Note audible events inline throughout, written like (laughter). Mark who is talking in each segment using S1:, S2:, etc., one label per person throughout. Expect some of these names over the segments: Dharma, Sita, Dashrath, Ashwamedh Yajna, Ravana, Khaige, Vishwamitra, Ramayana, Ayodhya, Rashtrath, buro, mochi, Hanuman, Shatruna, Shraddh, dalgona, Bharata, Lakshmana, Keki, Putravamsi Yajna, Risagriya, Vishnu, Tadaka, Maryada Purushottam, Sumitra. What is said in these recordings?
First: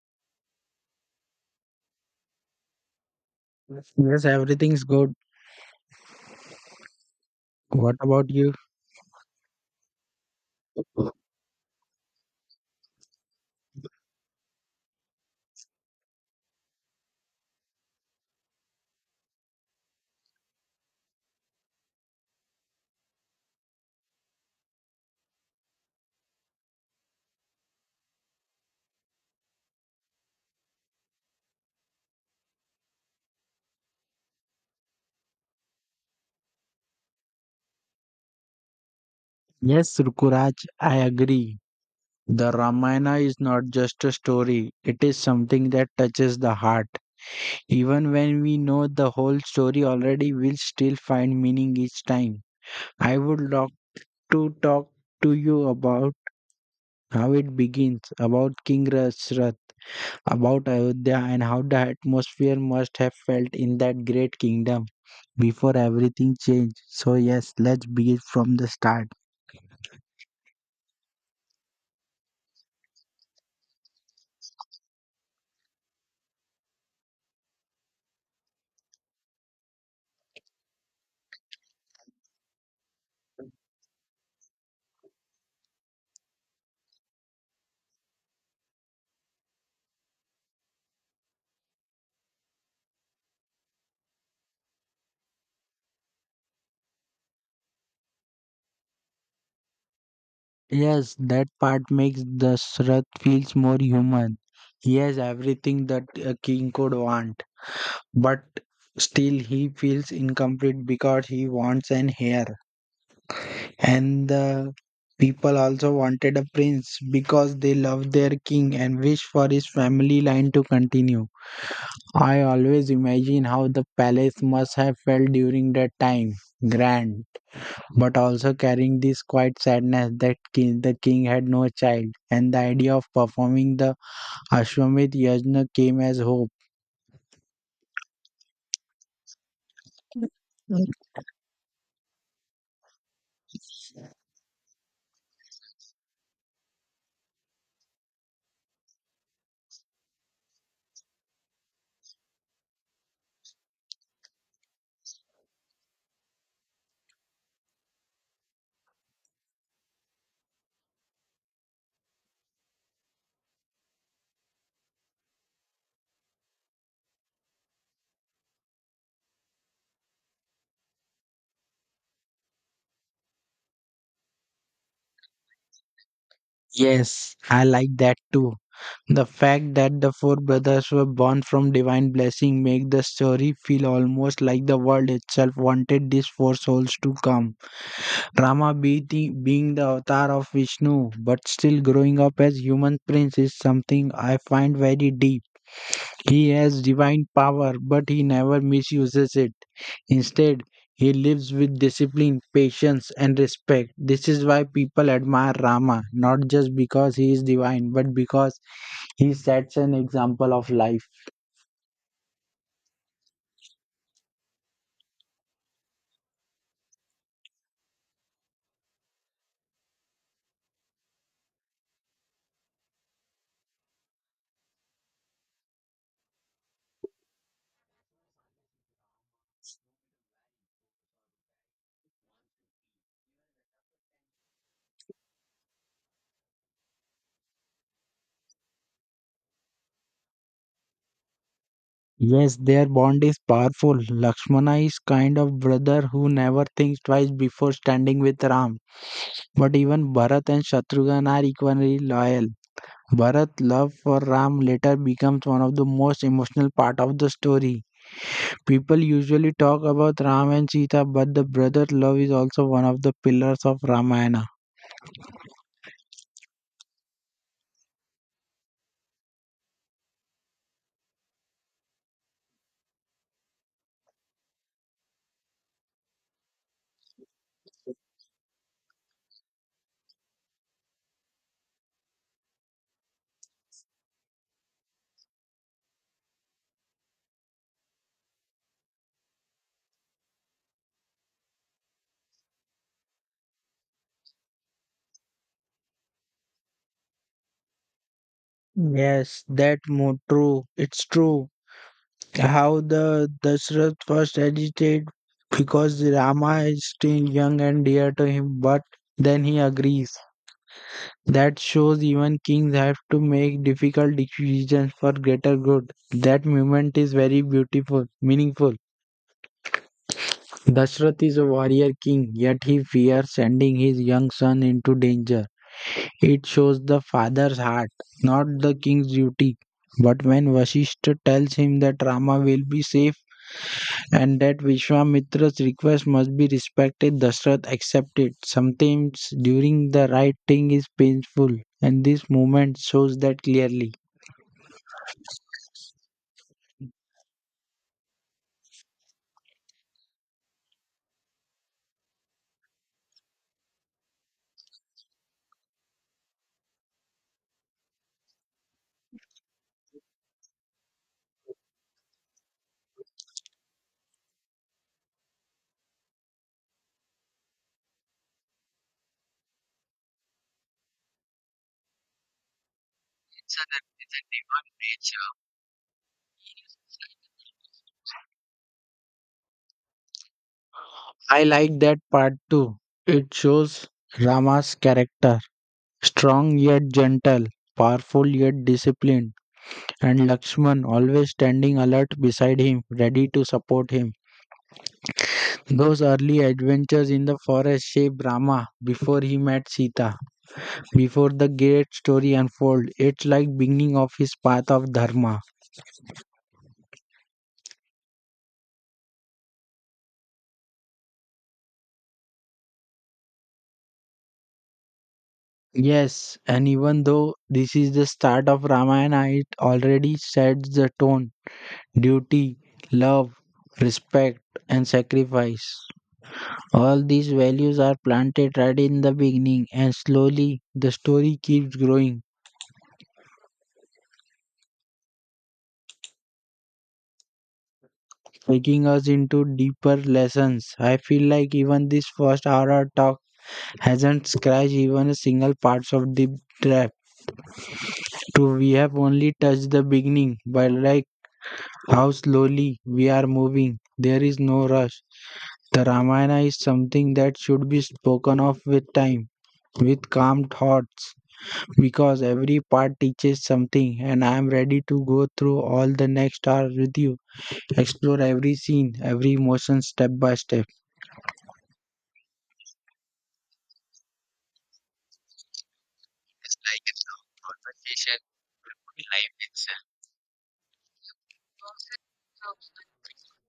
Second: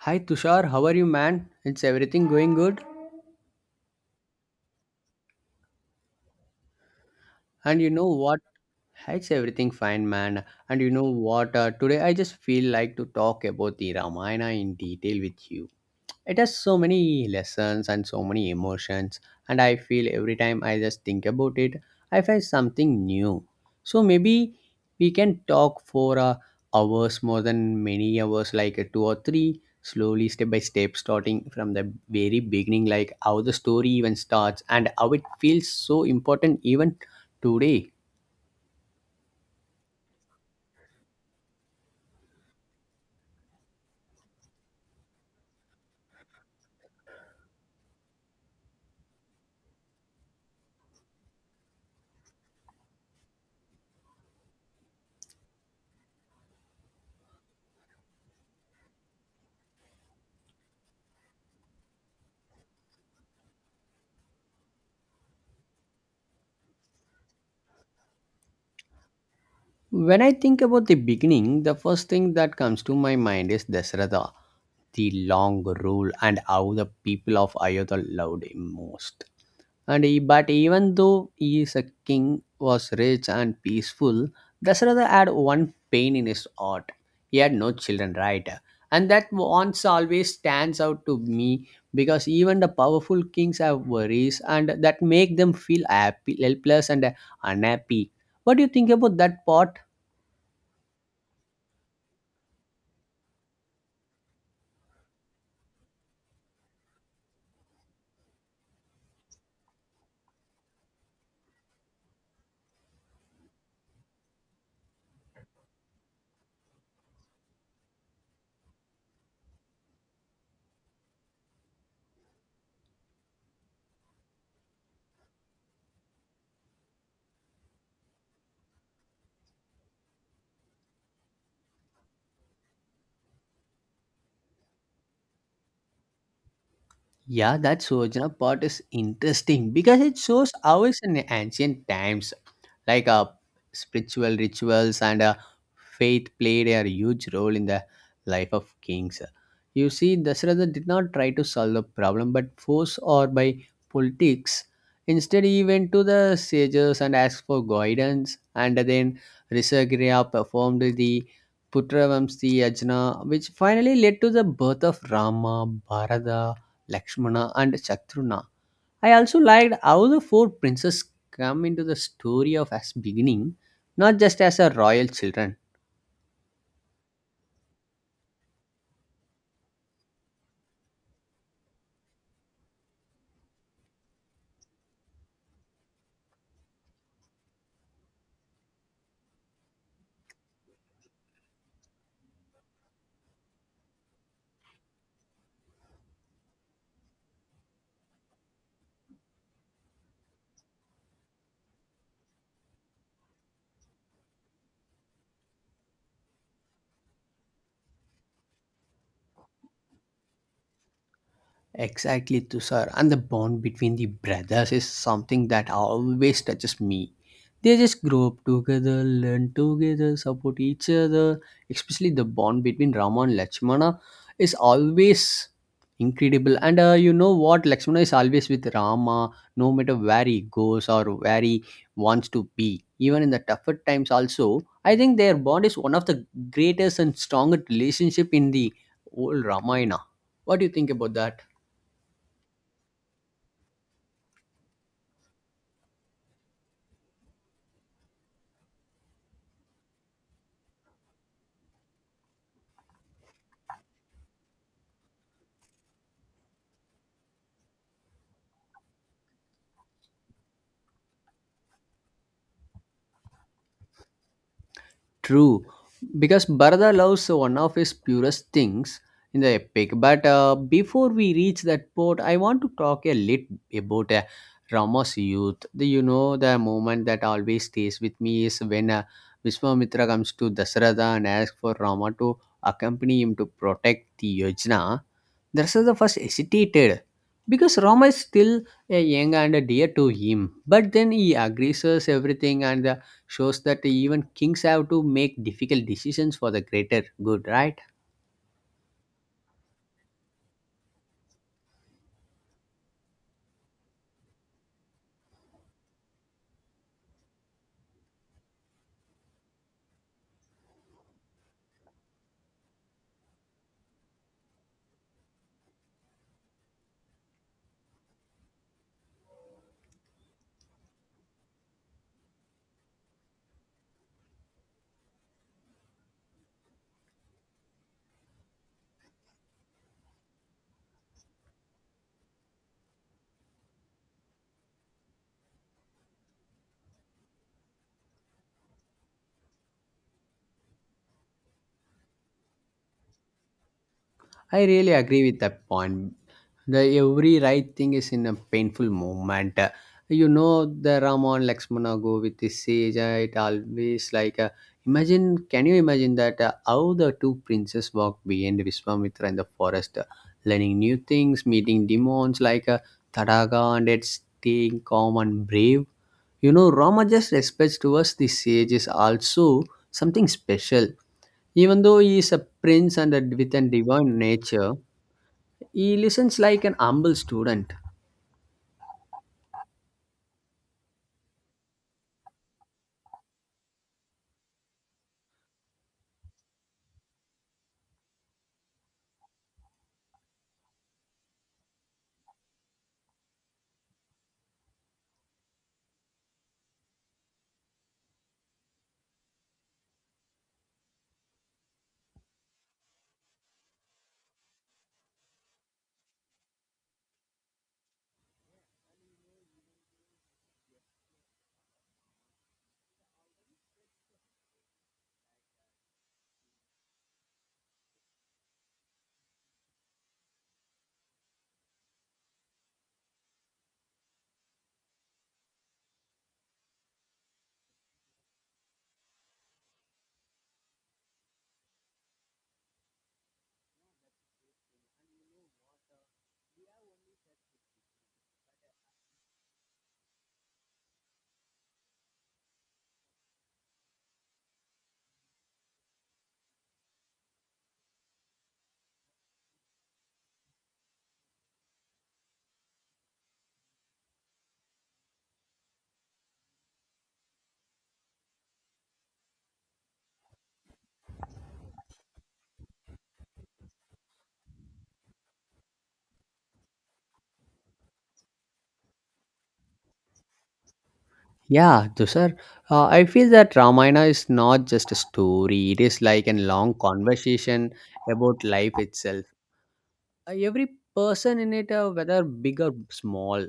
S1: Hi Tushar, how are you, man? It's everything going good?
S2: Yes, everything's good.
S1: And you
S2: What
S1: know
S2: about
S1: what?
S2: you?
S1: It's everything fine, man. And you know what? Today I just feel like to talk about the Ramayana in detail with you. It has so many lessons and so many emotions, and I feel every time I just think about it, I find something new. So maybe we can talk for hours, more than many hours, like two or three, slowly, step by step, starting from the very beginning, like how the story even starts and how it feels so important even today.
S2: Yes, Rukuraj, I agree. The Ramayana is not just a story, it is something that touches the heart. Even when we know the whole story already, we'll still find meaning each time. I would love to talk to you about how it begins, about King Rashtrath, about Ayodhya, and how the atmosphere must have felt in that great kingdom before everything changed. So, yes, let's begin from the start.
S1: When I think about the beginning, the first thing that comes to my mind is Dasrata, the long rule and how the people of Ayodhya loved him most. And he, but even though he is a king, was rich and peaceful, Dasharatha had one pain in his heart. He had no children, right? And that once always stands out to me because even the powerful kings have worries and that make them feel happy, helpless and unhappy. What do you think about that part?
S2: Yes, that part makes the Shraddh feels more human. He has everything that a king could want, but still he feels incomplete because he wants an heir. And the people also wanted a prince because they love their king and wish for his family line to continue. I always imagine how the palace must have felt during that time. Grand but also carrying this quiet sadness that the king had no child, and the idea of performing the Ashwamedh Yajna came as hope.
S1: Yeah, that Sojana part is interesting because it shows how
S2: Mm.
S1: it's in ancient times, like spiritual rituals and faith played a huge role in the life of kings. You see, Dasratha did not try to solve the problem but force or by politics. Instead, he went to the sages and asked for guidance, and then Risagriya performed the Putravamsi Yajna, which finally led to the birth of Rama, Bharata, Lakshmana and Shatruna. I also liked how the four princes come into the story of as beginning, not just as a royal children.
S2: Yes, I like that too. The fact that the four brothers were born from divine blessing make the story feel almost like the world itself wanted these four souls to come. Being the avatar of Vishnu but still growing up as human prince is something I find very deep. He has divine power, but he never misuses it. Instead, he lives with discipline, patience, and respect. This is why people admire Rama, not just because he is divine, but because he sets an example of life.
S1: Exactly, Tushar. And the bond between the brothers is something that always touches me. They just grow up together, learn together, support each other. Especially the bond between Rama and Lakshmana is always incredible. And you know what? Lakshmana is always with Rama, no matter where he goes or where he wants to be. Even in the tougher times, also, I think their bond is one of the greatest and strongest relationship in the whole Ramayana. What do you think about that?
S2: Yes, their bond is powerful. Lakshmana is kind of brother who never thinks twice before standing with Ram. But even Bharat and Shatrughan are equally loyal. Bharat's love for Ram later becomes one of the most emotional part of the story. People usually talk about Ram and Sita, but the brother love is also one of the pillars of Ramayana.
S1: True, because Bharata loves one of his purest things in the epic. But before we reach that port, I want to talk a little about Rama's youth. The moment that always stays with me is when Vishwamitra comes to Dasratha and asks for Rama to accompany him to protect the Yojana. Dasratha first hesitated because Rama is still a young and dear to him. But then he agrees everything and shows that even kings have to make difficult decisions for the greater good, right?
S2: Yes, that mo True. It's true. How the Dashrath first agitated because Rama is still young and dear to him, but then he agrees. That shows even kings have to make difficult decisions for greater good. That moment is very beautiful, meaningful. Dashrath is a warrior king, yet he fears sending his young son into danger. It shows the father's heart, not the king's duty. But when Vasishtha tells him that Rama will be safe and that Vishwamitra's request must be respected, Dashrath accepts it. Sometimes during the right thing is painful, and this moment shows that clearly.
S1: I really agree with that point. The every right thing is in a painful moment. You know the Raman Lakshmana go with his sage. It always like imagine. Can you imagine that how the two princes walk behind Viswamitra in the forest, learning new things, meeting demons like Tadaga and its staying calm and brave. You know, Ramaja's respect towards the sage is also something special. Even though he is a prince and a, with a divine nature, he listens like an humble student.
S2: I like that part too. It shows Rama's character. Strong yet gentle, powerful yet disciplined, and Lakshman always standing alert beside him, ready to support him. Those early adventures in the forest shaped Rama before he met Sita. Before the great story unfolds, it's like beginning of his path of Dharma. Yes, and even though this is the start of Ramayana, it already sets the tone. Duty, love, respect, and sacrifice. All these values are planted right in the beginning, and slowly the story keeps growing, taking us into deeper lessons. I feel like even this first hour of talk hasn't scratched even a single parts of the trap. True, we have only touched the beginning, but like how slowly we are moving, there is no rush. The Ramayana is something that should be spoken of with time, with calm thoughts, because every part teaches something, and I am ready to go through all the next hour with you, explore every scene, every emotion step by step.
S1: Yeah, Dusar, I feel that Ramayana is not just a story, it is like a long conversation about life itself. Every person in it, whether big or small,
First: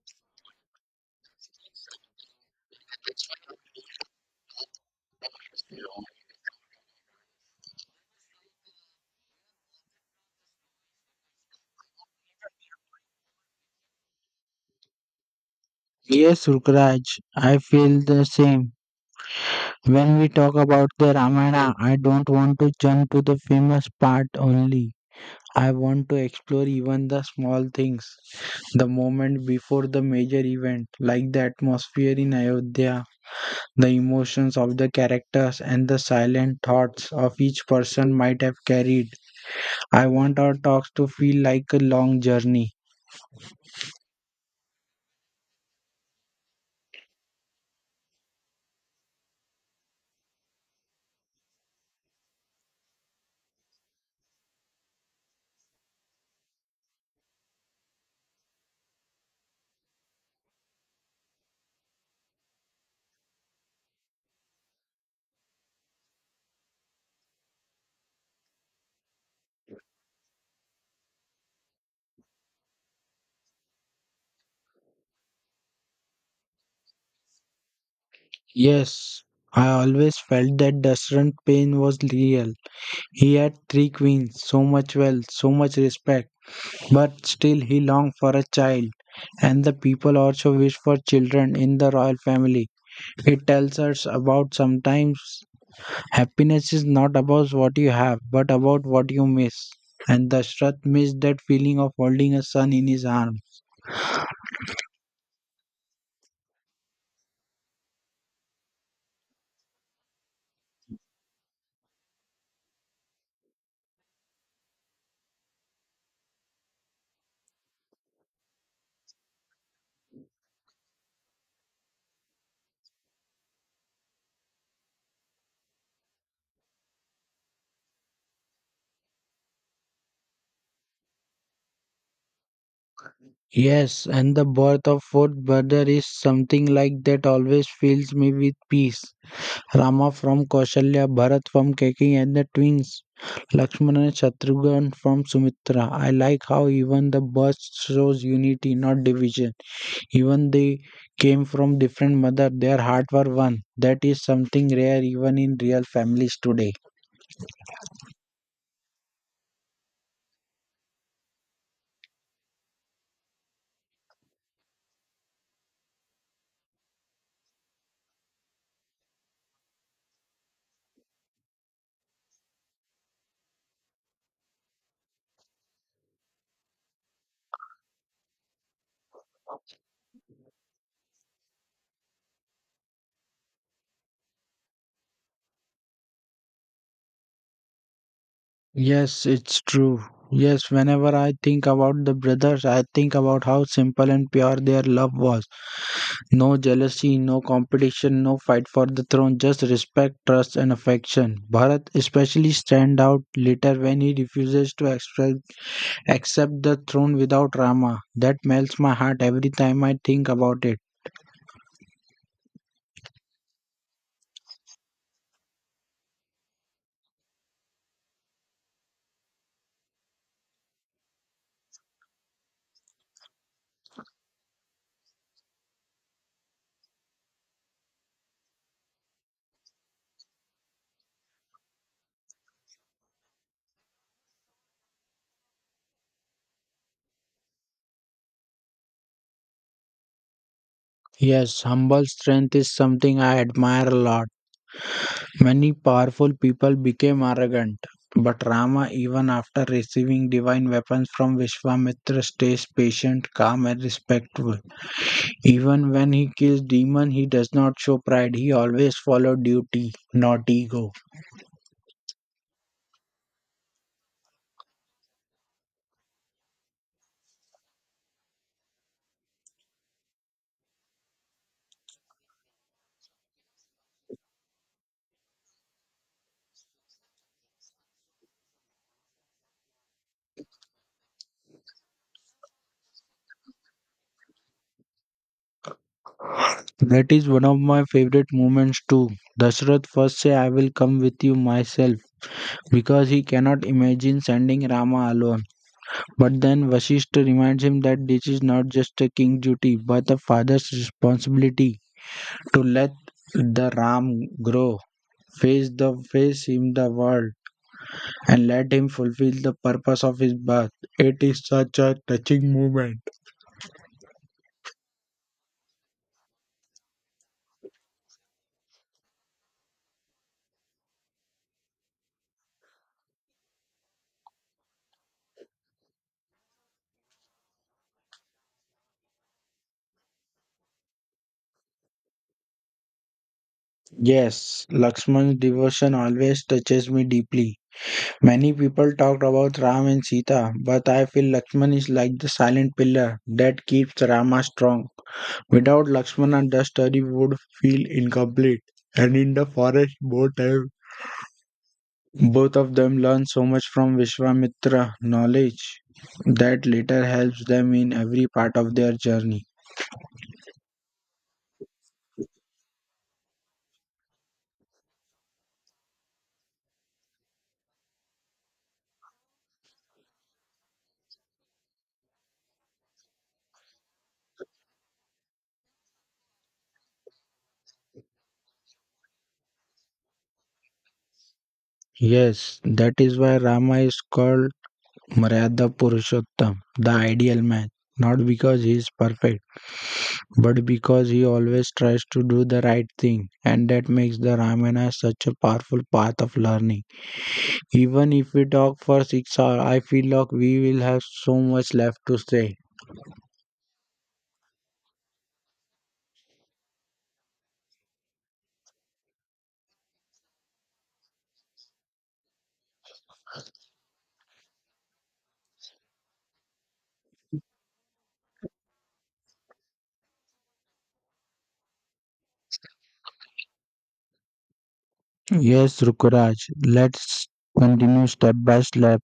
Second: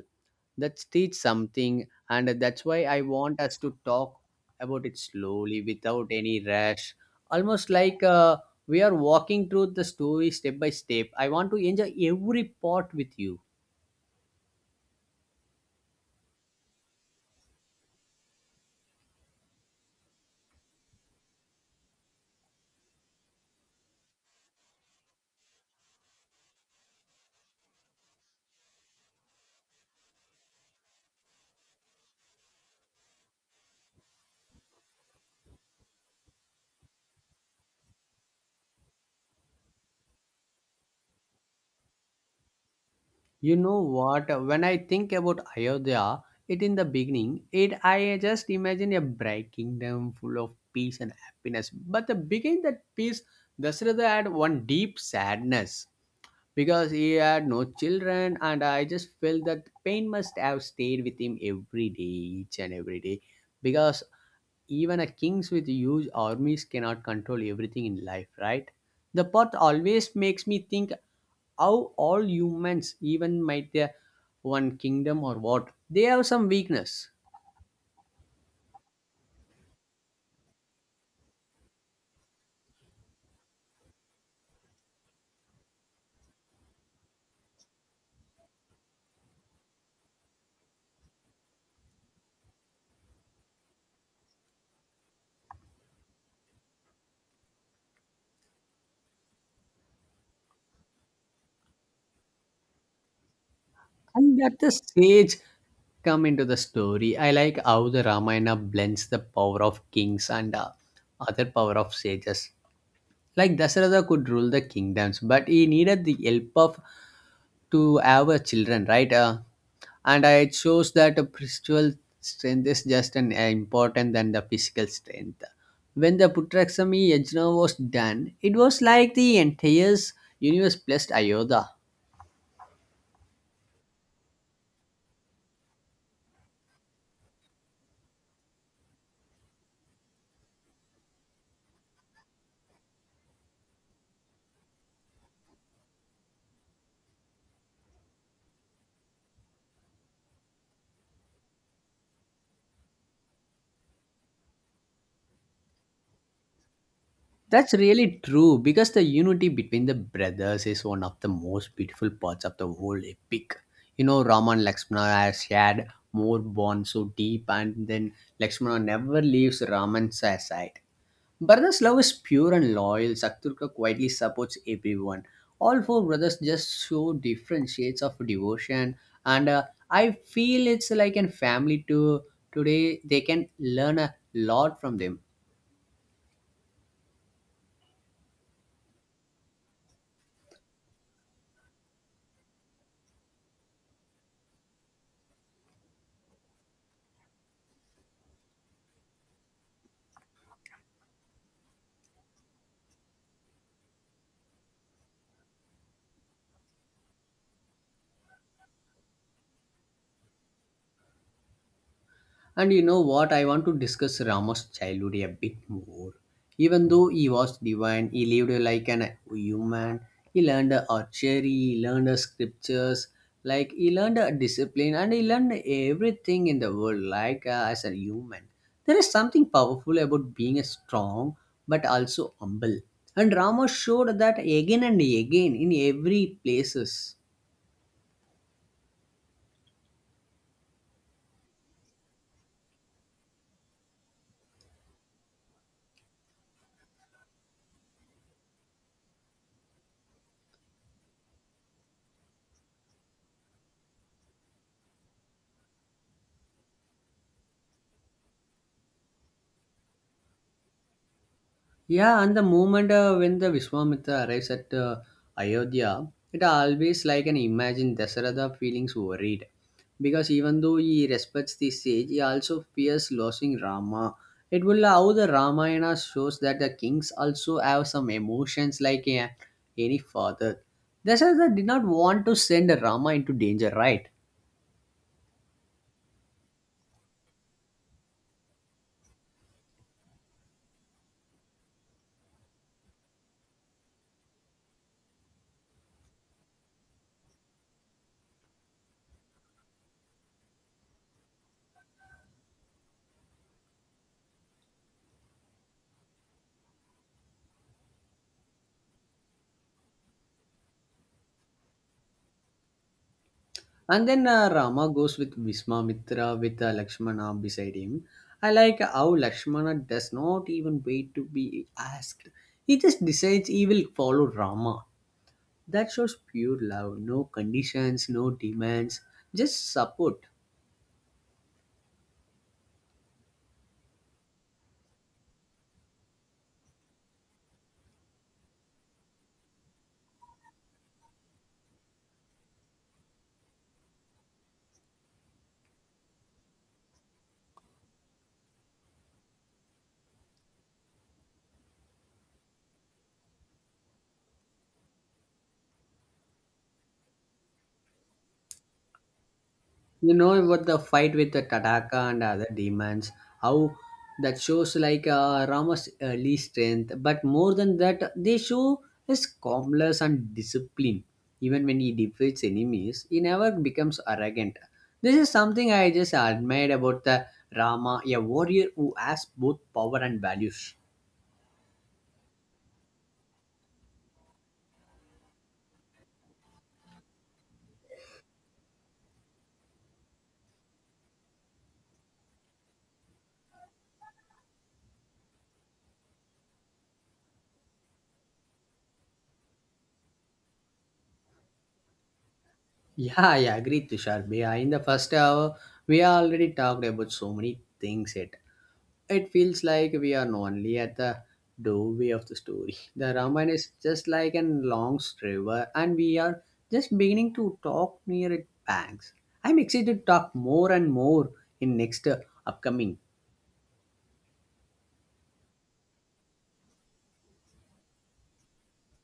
S1: that teach something, and that's why I want us to talk about it slowly without any rush, almost like we are walking through the story step by step. I want to enjoy every part with you.
S2: Yes, Rukraj, I feel the same. When we talk about the Ramayana, I don't want to jump to the famous part only. I want to explore even the small things, the moment before the major event, like the atmosphere in Ayodhya, the emotions of the characters, and the silent thoughts of each person might have carried. I want our talks to feel like a long journey.
S1: You know what, when I think about Ayodhya, it in the beginning, it I just imagine a bright kingdom full of peace and happiness. But the beginning that peace, Dasharatha had one deep sadness, because he had no children, and I just felt that pain must have stayed with him every day, each and every day, because even a kings with huge armies cannot control everything in life, right? The part always makes me think how all humans even might their one kingdom or what they have some weakness.
S2: Yes, I always felt that Dusran's pain was real. He had three queens, so much wealth, so much respect, but still he longed for a child. And the people also wish for children in the royal family. It tells us about sometimes happiness is not about what you have, but about what you miss. And Dashrath missed that feeling of holding a son in his arms.
S1: And at the sage come into the story, I like how the Ramayana blends the power of kings and other power of sages, like Dasharatha could rule the kingdoms, but he needed the help of to have a children, right? It shows that a spiritual strength is just an important than the physical strength. When the Putraksami Yajna was done, it was like the entire universe blessed Ayodhya.
S2: Yes, and the birth of fourth brother is something like that always fills me with peace. Rama from Kausalya, Bharat from Keki, and the twins Lakshmana and Shatrughan from Sumitra. I like how even the birth shows unity, not division. Even they came from different mother, their heart were one. That is something rare even in real families today.
S1: That's really true, because the unity between the brothers is one of the most beautiful parts of the whole epic. You know, Rama and Lakshmana has shared more bonds so deep, and then Lakshmana never leaves Raman's side. Brothers' love is pure and loyal. Satyruka quietly supports everyone. All four brothers just show different shades of devotion, and I feel it's like a family to today. They can learn a lot from them.
S2: Yes, it's true. Yes, whenever I think about the brothers, I think about how simple and pure their love was. No jealousy, no competition, no fight for the throne, just respect, trust, and affection. Bharat especially stand out later when he refuses to express, accept the throne without Rama. That melts my heart every time I think about it.
S1: And you know what? I want to discuss Rama's childhood a bit more. Even though he was divine, he lived like an human. He learned archery, he learned scriptures, like he learned discipline, and he learned everything in the world, like as a human. There is something powerful about being a strong but also humble. And Rama showed that again and again in every places.
S2: Yes, humble strength is something I admire a lot. Many powerful people became arrogant, but Rama, even after receiving divine weapons from Vishwamitra, stays patient, calm, and respectful. Even when he kills demon, he does not show pride. He always follow duty, not ego.
S1: Yeah, and the moment when the Vishwamitra arrives at Ayodhya, it always like an imagine Dasharatha feelings worried. Because even though he respects the sage, he also fears losing Rama. It will how the Ramayana shows that the kings also have some emotions like any father. Dasharatha did not want to send Rama into danger, right?
S2: That is one of my favorite moments too. Dashrath first say I will come with you myself because he cannot imagine sending Rama alone. But then Vasishtha reminds him that this is not just a king duty but a father's responsibility to let the Ram grow, face the face him the world and let him fulfill the purpose of his birth. It is such a touching moment.
S1: And then Rama goes with Vismamitra with Lakshmana beside him. I like how Lakshmana does not even wait to be asked. He just decides he will follow Rama. That shows pure love, no conditions, no demands, just support.
S2: Yes, Lakshman's devotion always touches me deeply. Many people talk about Ram and Sita, but I feel Lakshman is like the silent pillar that keeps Rama strong. Without Lakshmana, the story would feel incomplete. And in the forest, both of them learn so much from Vishwamitra knowledge that later helps them in every part of their journey.
S1: You know about the fight with the Tataka and other demons, how that shows like Rama's early strength, but more than that, they show his calmness and discipline. Even when he defeats enemies, he never becomes arrogant. This is something I just admired about the Rama, a warrior who has both power and values.
S2: Yes, that is why Rama is called Maryada Purushottam, the ideal man, not because he is perfect, but because he always tries to do the right thing, and that makes the Ramayana such a powerful path of learning. Even if we talk for 6 hours, I feel like we will have so much left to say.
S1: Yeah, I agree, Tushar Bhaiya. In the first hour, we already talked about so many things. It feels like we are only at the doorway of the story. (laughs) The Ramayana is just like a long river, and we are just beginning to talk near its banks. I'm excited to talk more and more in next upcoming.
S2: Yes, Rukuraj, let's continue step by step,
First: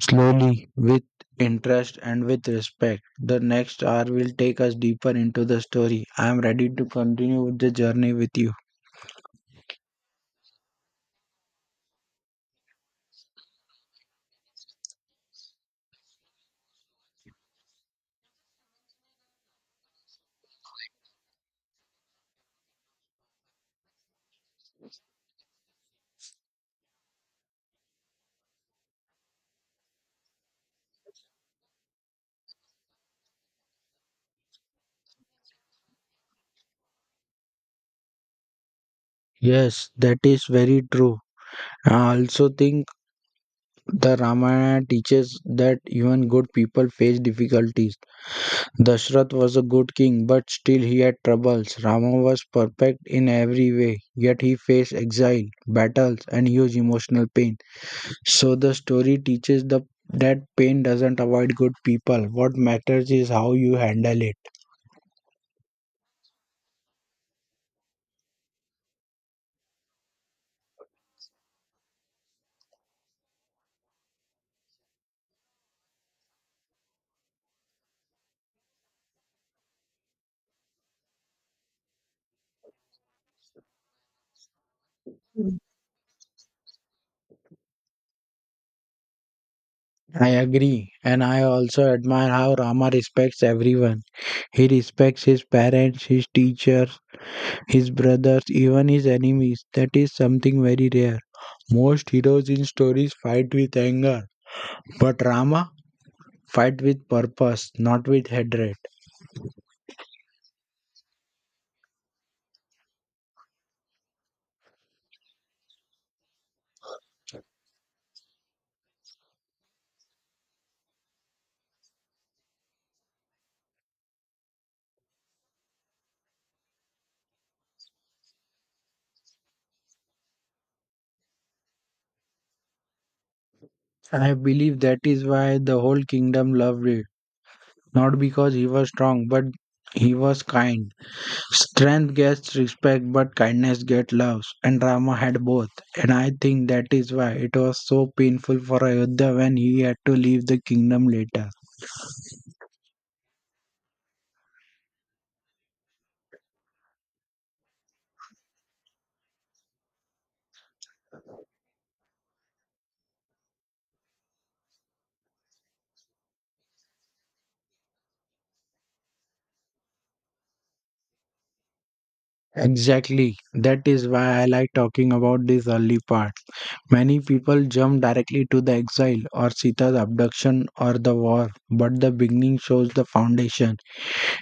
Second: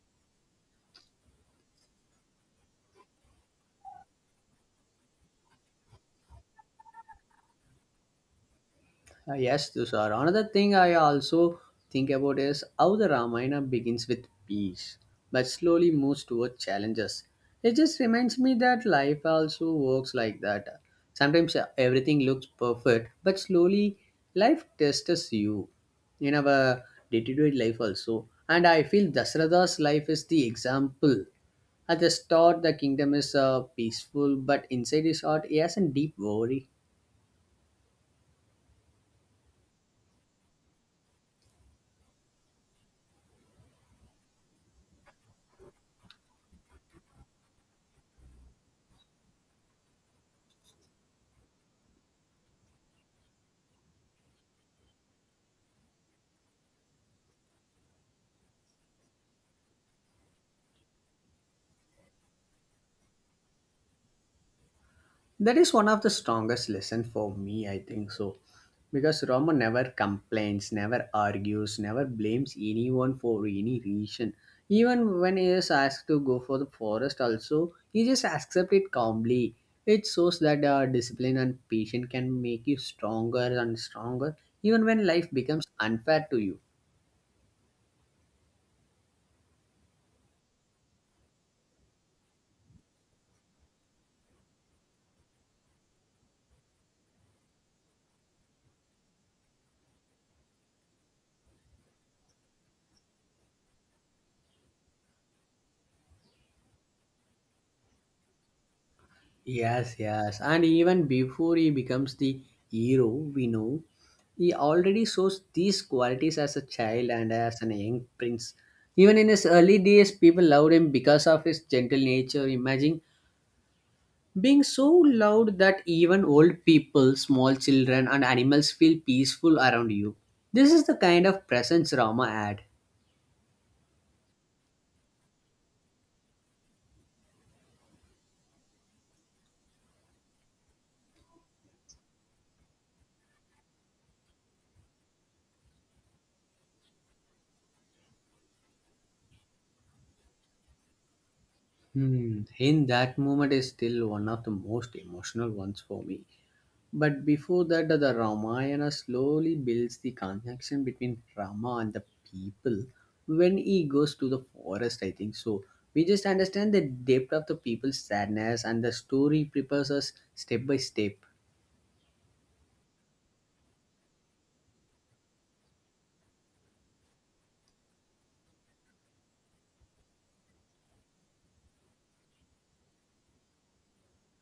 S2: slowly, with interest and with respect. The next hour will take us deeper into the story. I am ready to continue with the journey with you.
S1: Yes, Tushar. Another thing I also think about is how the Ramayana begins with peace, but slowly moves toward challenges. It just reminds me that life also works like that. Sometimes everything looks perfect, but slowly life tests you in our day-to-day life also. And I feel Dasrata's life is the example. At the start, the kingdom is peaceful, but inside his heart, he has a deep worry.
S2: Yes, that is very true. I also think the Ramayana teaches that even good people face difficulties. Dashrath was a good king, but still he had troubles. Rama was perfect in every way, yet he faced exile, battles, and huge emotional pain. So the story teaches the that pain doesn't avoid good people. What matters is how you handle it.
S1: That is one of the strongest lesson for me, I think so. Because Rama never complains, never argues, never blames anyone for any reason. Even when he is asked to go for the forest also, he just accepts it calmly. It shows that discipline and patience can make you stronger and stronger, even when life becomes unfair to you.
S2: I agree, and I also admire how Rama respects everyone. He respects his parents, his teachers, his brothers, even his enemies. That is something very rare. Most heroes in stories fight with anger, but Rama fight with purpose, not with hatred.
S1: Yes, yes. And even before he becomes the hero, we know he already shows these qualities as a child and as an young prince. Even in his early days, people loved him because of his gentle nature. Imagine being so loved that even old people, small children, and animals feel peaceful around you. This is the kind of presence Rama had.
S2: I believe that is why the whole kingdom loved it. Not because he was strong, but he was kind. Strength gets respect, but kindness gets love. And Rama had both. And I think that is why it was so painful for Ayodhya when he had to leave the kingdom later.
S1: Hmm, in that moment is still one of the most emotional ones for me. But before that, the Ramayana slowly builds the connection between Rama and the people when he goes to the forest, I think. So we just understand the depth of the people's sadness and the story prepares us step by step.
S2: Exactly. That is why I like talking about this early part. Many people jump directly to the exile or Sita's abduction or the war, but the beginning shows the foundation.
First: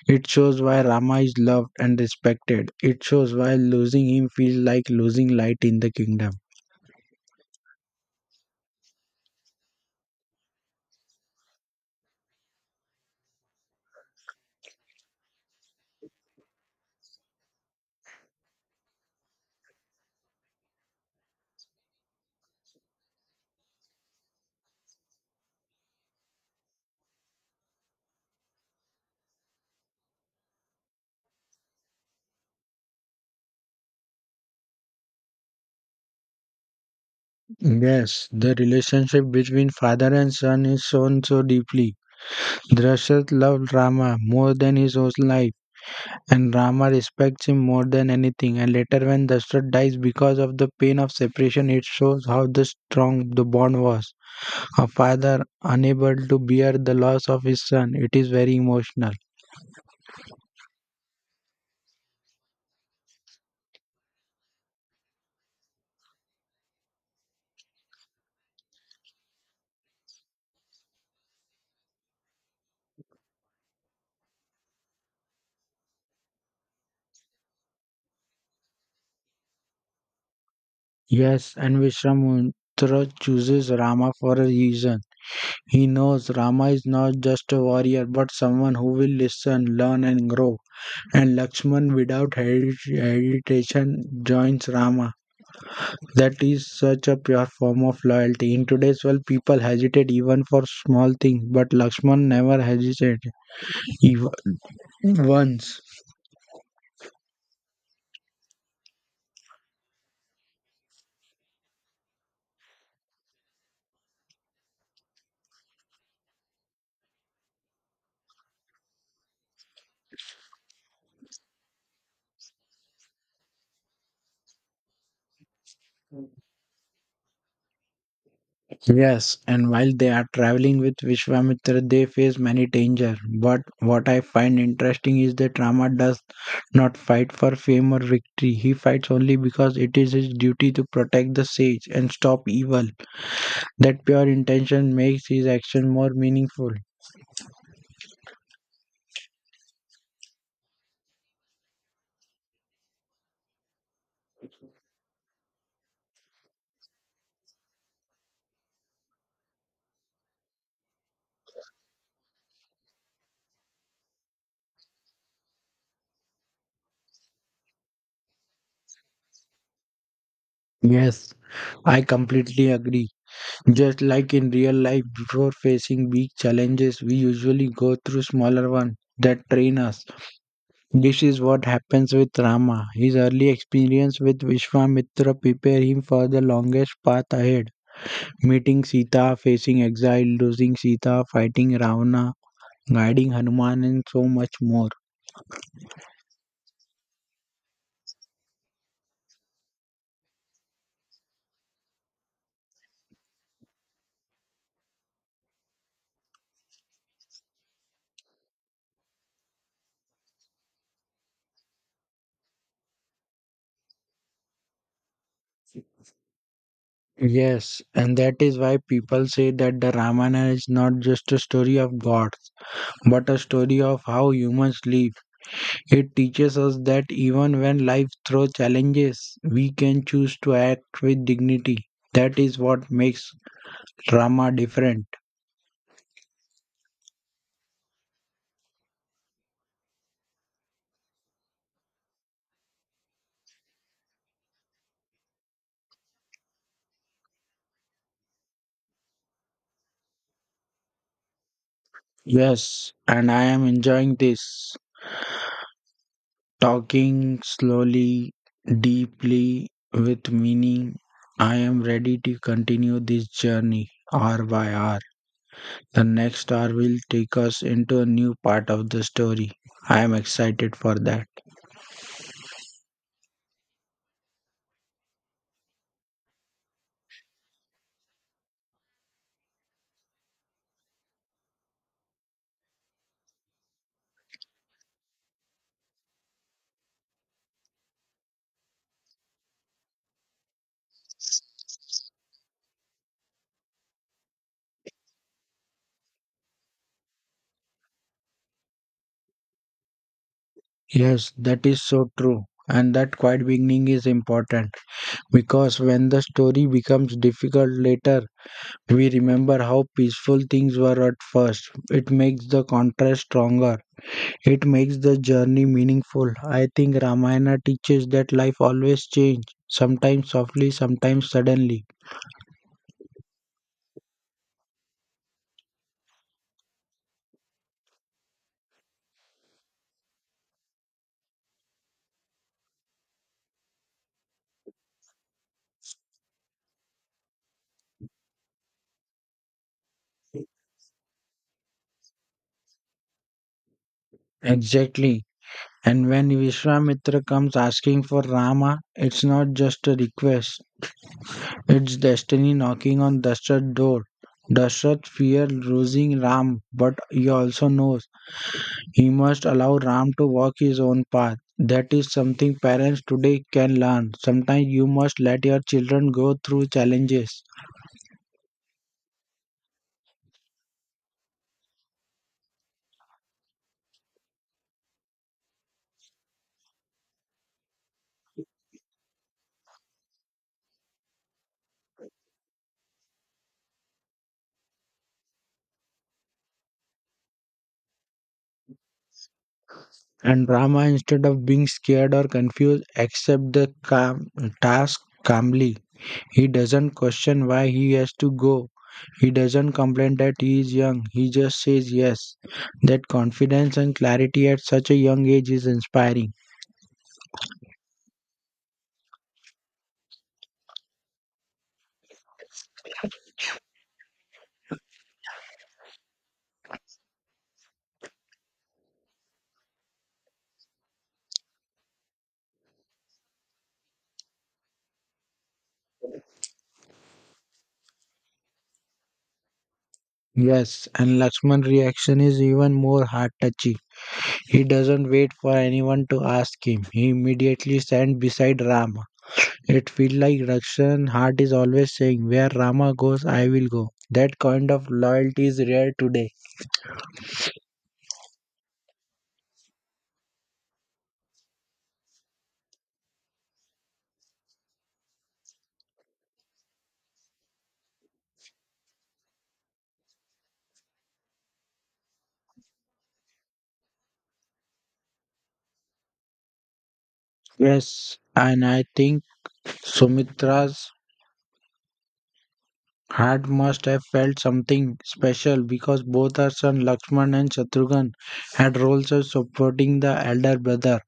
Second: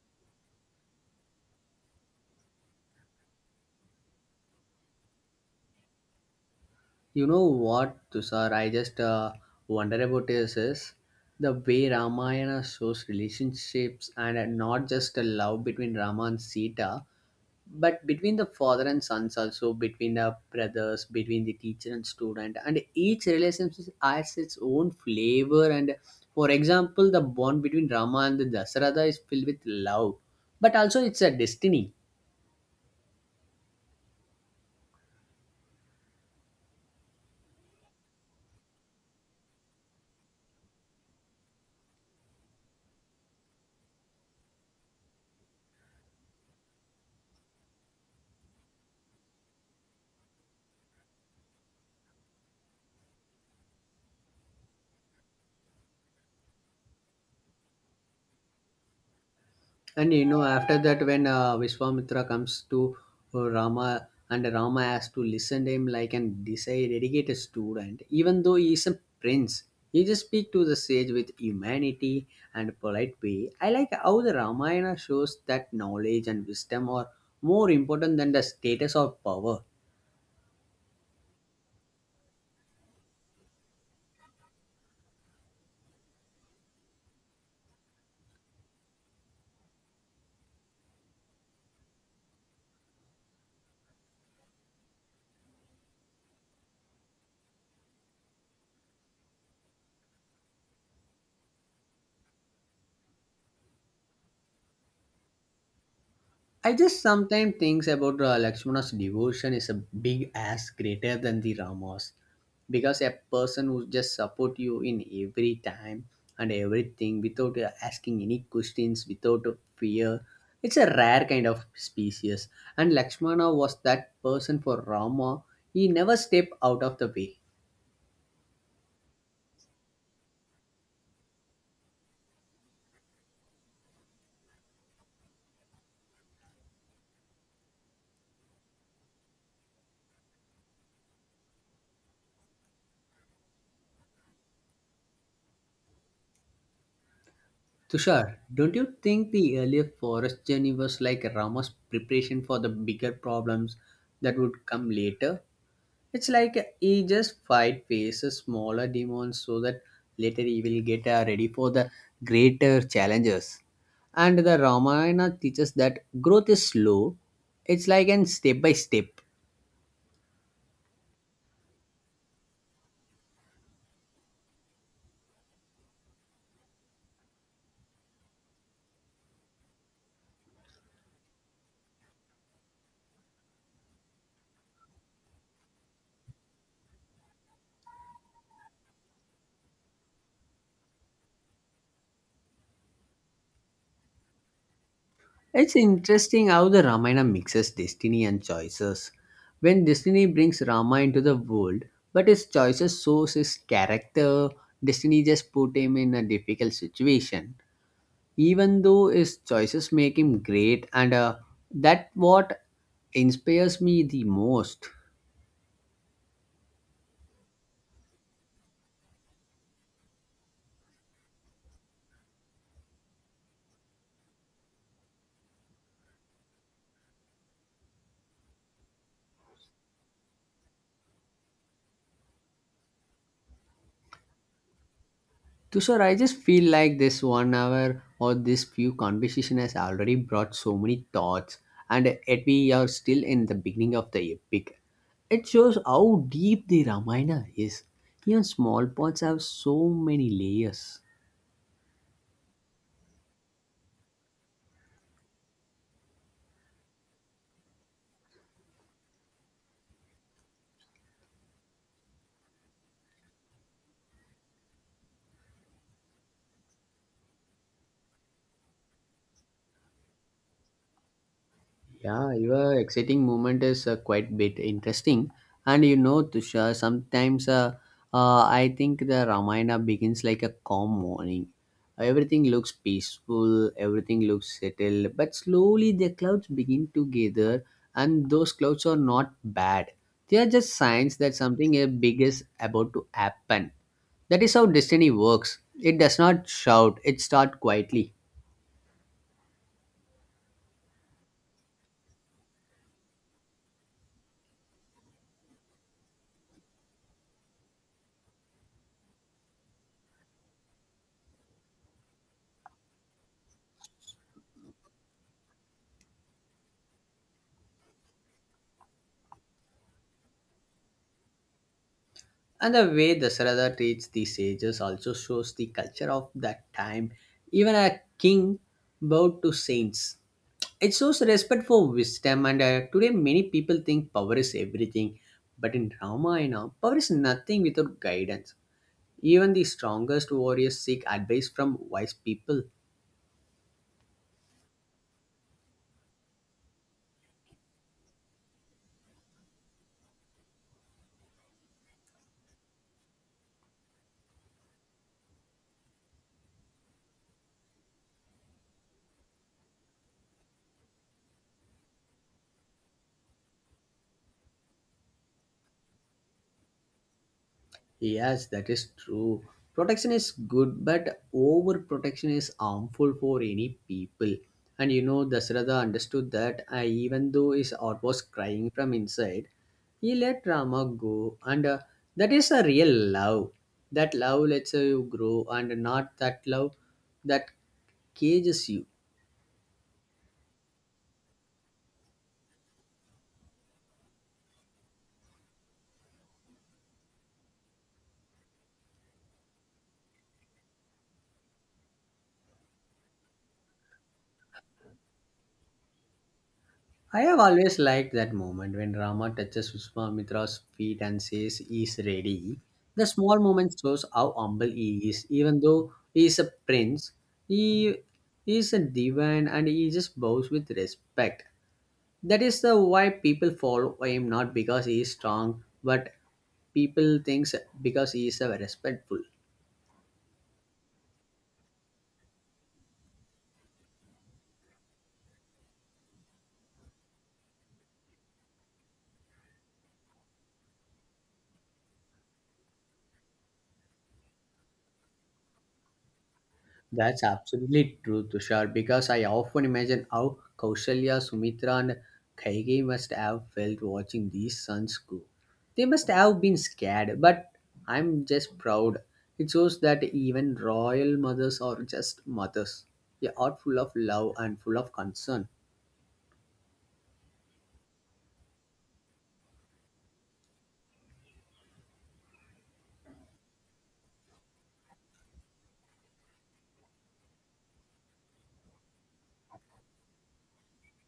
S2: It shows why Rama is loved and respected. It shows why losing him feels like losing light in the kingdom.
S1: You know what, Tushar, I just wonder about this: is the way Ramayana shows relationships and not just a love between Rama and Sita, but between the father and sons, also between the brothers, between the teacher and student, and each relationship has its own flavor. And for example, the bond between Rama and the Dasarada is filled with love, but also it's a destiny.
S2: Yes, the relationship between father and son is shown so deeply. Drashad loved Rama more than his own life. And Rama respects him more than anything. And later, when Dashrath dies because of the pain of separation, it shows how the strong the bond was. A father unable to bear the loss of his son. It is very emotional.
S1: And you know, after that, when Vishwamitra comes to Rama, and Rama has to listen to him like and decide, dedicate a student, even though he is a prince, he just speak to the sage with humanity and polite way. I like how the Ramayana shows that knowledge and wisdom are more important than the status or power.
S2: Yes, and Vishwamutra chooses Rama for a reason. He knows Rama is not just a warrior but someone who will listen, learn, and grow. And Lakshman, without hesitation, joins Rama. That is such a pure form of loyalty. In today's world, people hesitate even for small things, but Lakshman never hesitated. Even once.
S1: I just sometimes thinks about Lakshmana's devotion is a big ass greater than the Rama's, because a person who just support you in every time and everything without asking any questions, without fear. It's a rare kind of species, and Lakshmana was that person for Rama. He never stepped out of the way.
S2: Yes, and while they are traveling with Vishwamitra, they face many danger. But what I find interesting is that Rama does not fight for fame or victory. He fights only because it is his duty to protect the sage and stop evil. That pure intention makes his action more meaningful.
S1: Tushar, don't you think the earlier forest journey was like Rama's preparation for the bigger problems that would come later? It's like he just fight faces smaller demons, so that later he will get ready for the greater challenges. And the Ramayana teaches that growth is slow. It's like an step by step.
S2: Yes, I completely agree. Just like in real life, before facing big challenges, we usually go through smaller ones that train us. This is what happens with Rama. His early experience with Vishwamitra prepared him for the longest path ahead. Meeting Sita, facing exile, losing Sita, fighting Ravana, guiding Hanuman, and so much more.
S1: It's interesting how the Ramayana mixes destiny and choices. When destiny brings Rama into the world, but his choices shows his character, destiny just put him in a difficult situation, even though his choices make him great, and that what inspires me the most.
S2: Yes, and that is why people say that the Ramayana is not just a story of gods, but a story of how humans live. It teaches us that even when life throws challenges, we can choose to act with dignity. That is what makes drama different.
S1: Tushar, I just feel like this 1 hour or this few conversation has already brought so many thoughts, and yet we are still in the beginning of the epic. It shows how deep the Ramayana is. Even small parts have so many layers.
S2: Yes, and I am enjoying this. Talking slowly, deeply, with meaning. I am ready to continue this journey hour by hour. The next hour will take us into a new part of the story. I am excited for that.
S1: Yeah, your exciting moment is quite bit interesting, and you know, Tushar, sometimes I think the Ramayana begins like a calm morning. Everything looks peaceful, everything looks settled, but slowly the clouds begin to gather, and those clouds are not bad. They are just signs that something big is about to happen. That is how destiny works. It does not shout; it starts quietly.
S2: Yes, that is so true. And that quiet beginning is important. Because when the story becomes difficult later, we remember how peaceful things were at first. It makes the contrast stronger. It makes the journey meaningful. I think Ramayana teaches that life always changes, sometimes softly, sometimes suddenly.
S1: And the way Dasarada treats the sages also shows the culture of that time. Even a king bowed to saints. It shows respect for wisdom, and today many people think power is everything. But in Ramayana, power is nothing without guidance. Even the strongest warriors seek advice from wise people.
S2: Exactly. And when Vishwamitra comes asking for Rama, it's not just a request, it's destiny knocking on Dashrath's door. Dashrath fears losing Ram, but he also knows he must allow Ram to walk his own path. That is something parents today can learn. Sometimes you must let your children go through challenges
S1: Yes, that is true. Protection is good, but overprotection is harmful for any people. And you know, Dasratha understood that even though his heart was crying from inside, he let Rama go. And that is a real love. That love lets you grow, and not that love that cages you.
S2: and drama instead of being scared or confused. Accept the calm, task calmly. He doesn't question why he has to go. He doesn't complain that he is young. He just says yes. That confidence and clarity at such a young age is inspiring.
S1: I have always liked that moment when Rama touches Vishwamitra's feet and says he "Is ready." The small moment shows how humble he is, even though he is a prince. He is a divine, and he just bows with respect. That is the why people follow him, not because he is strong, but people thinks because he is respectful.
S2: Yes, and Lakshman's reaction is even more heart touching. He doesn't wait for anyone to ask him. He immediately stands beside Rama. It feels like Rakshan's heart is always saying, Where Rama goes, I will go. That kind of loyalty is rare today.
S1: That's absolutely true, Tushar, because I often imagine how Kausalya, Sumitra, and Khaige must have felt watching these sons grow. They must have been scared, but I'm just proud. It shows that even royal mothers are just mothers. They are full of love and full of concern.
S2: Yes, and I think Sumitra's heart must have felt something special because both her son Lakshman and Shatrughan had roles of supporting the elder brother.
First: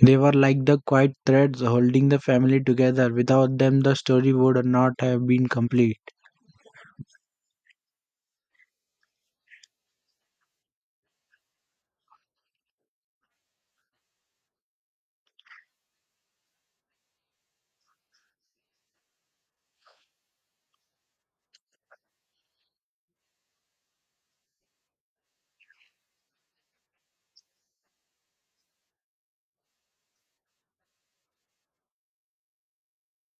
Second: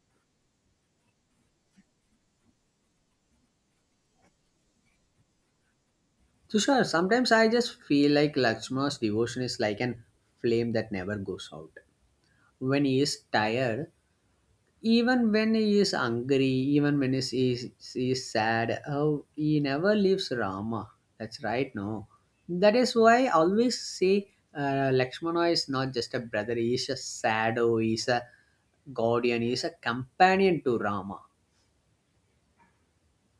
S2: They were like the quiet threads holding the family together. Without them, the story would not have been complete.
S1: Tushar, sometimes I just feel like Lakshmana's devotion is like an flame that never goes out. When he is tired, even when he is angry, even when he is sad, oh, he never leaves Rama. That's right. No, that is why I always say, Lakshmana is not just a brother, he is a shadow, he is a guardian, he is a companion to Rama.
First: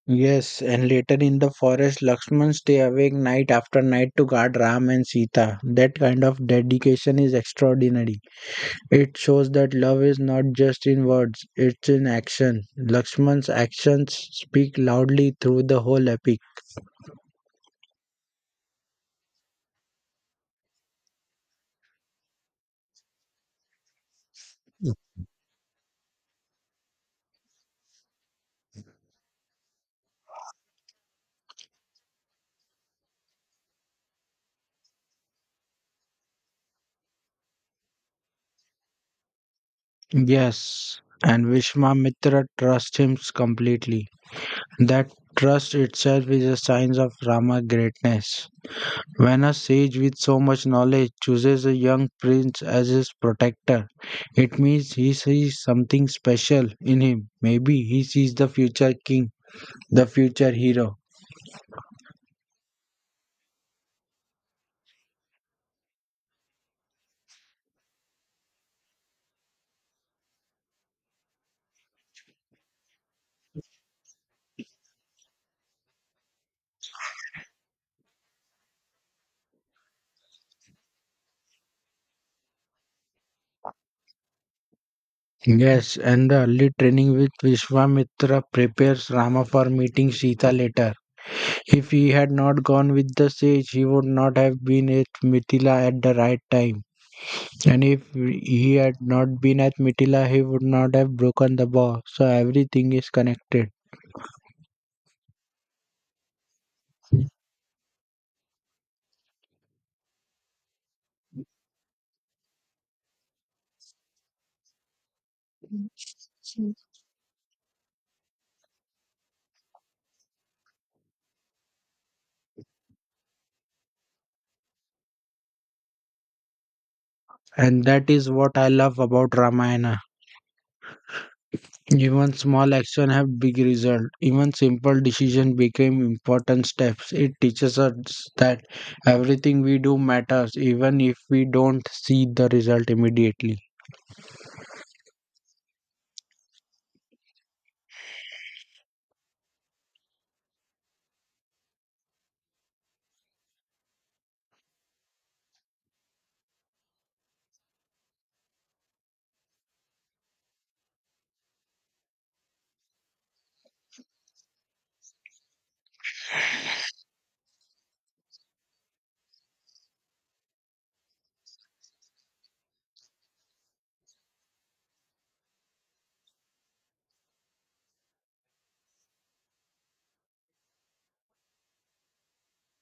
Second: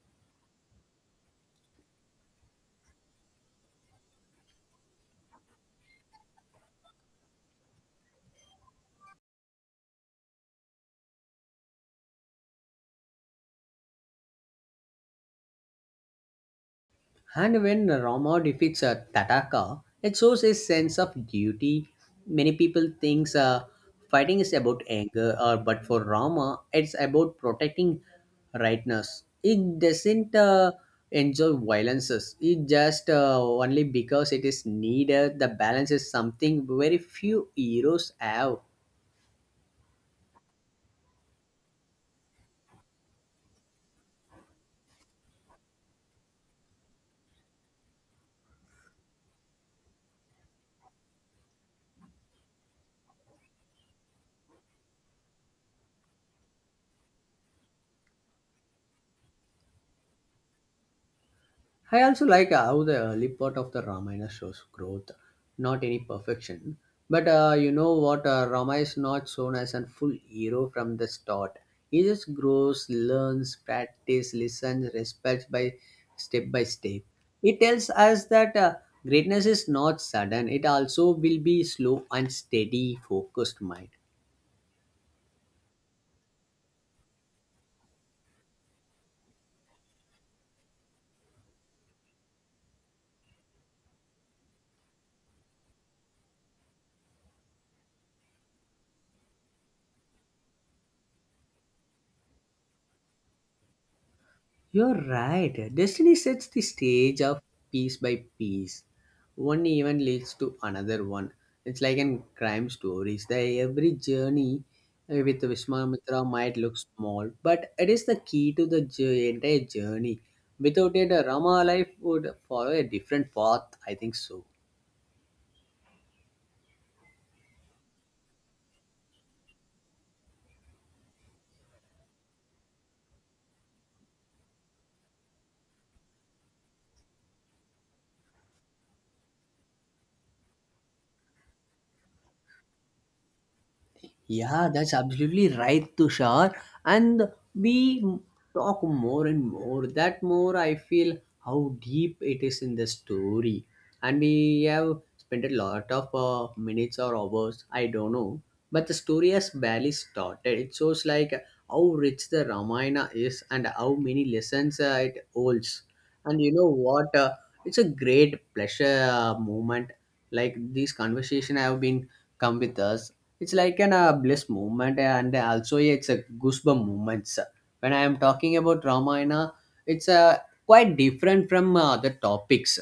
S2: Yes, and later in the forest, Lakshman stay awake night after night to guard Ram and Sita. That kind of dedication is extraordinary. It shows that love is not just in words, it's in action. Lakshman's actions speak loudly through the whole epic.
S1: And when Rama defeats Tataka, it shows his sense of duty. Many people think fighting is about anger, or but for Rama, it's about protecting rightness. He doesn't enjoy violences. He just only because it is needed. The balance is something very few heroes have.
S2: Yes, and Vishwamitra trusts him completely. That trust itself is a sign of Rama's greatness. When a sage with so much knowledge chooses a young prince as his protector, it means he sees something special in him. Maybe he sees the future king, the future hero.
S1: I also like how the early part of the Ramayana shows growth, not any perfection. But you know what? Rama is not shown as a full hero from the start. He just grows, learns, practices, listens, respects by step by step. It tells us that greatness is not sudden. It also will be slow and steady, focused mind.
S2: Yes, and the early training with Vishwamitra prepares Rama for meeting Sita later. If he had not gone with the sage, he would not have been at Mithila at the right time. And if he had not been at Mithila, he would not have broken the bow. So everything is connected.
S1: You're right. Destiny sets the stage of piece by piece. One event leads to another one. It's like in crime stories. The every journey with Vishwamitra might look small, but it is the key to entire journey. Without it, a Rama life would follow a different path. I think so.
S2: And that is what I love about Ramayana. Even small action have big result. Even simple decision became important steps. It teaches us that everything we do matters, even if we don't see the result immediately.
S1: Yeah, that's absolutely right, Tushar. And we m- talk more and more. That more I feel how deep it is in the story. And we have spent a lot of minutes or hours, I don't know. But the story has barely started. It shows like how rich the Ramayana is and how many lessons it holds. And you know what? It's a great pleasure moment. Like these conversation have been come with us. It's like an bliss moment, and also it's a goosebump moments when I am talking about Ramayana. It's quite different from other topics.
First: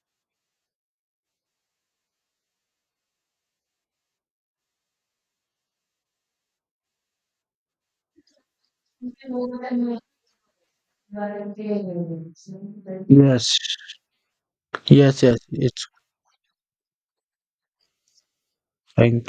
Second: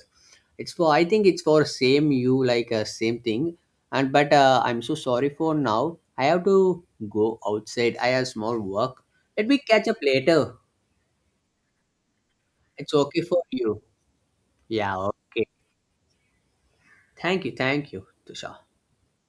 S1: It's for, I think it's for same, you like same thing. And but I'm so sorry, for now I have to go outside, I have small work. Let me catch up later. It's okay for
S2: Yes,
S1: you? Yeah,
S2: yes, yes.
S1: okay.
S2: It's
S1: Thank you, thank you, Tusha.
S2: fine.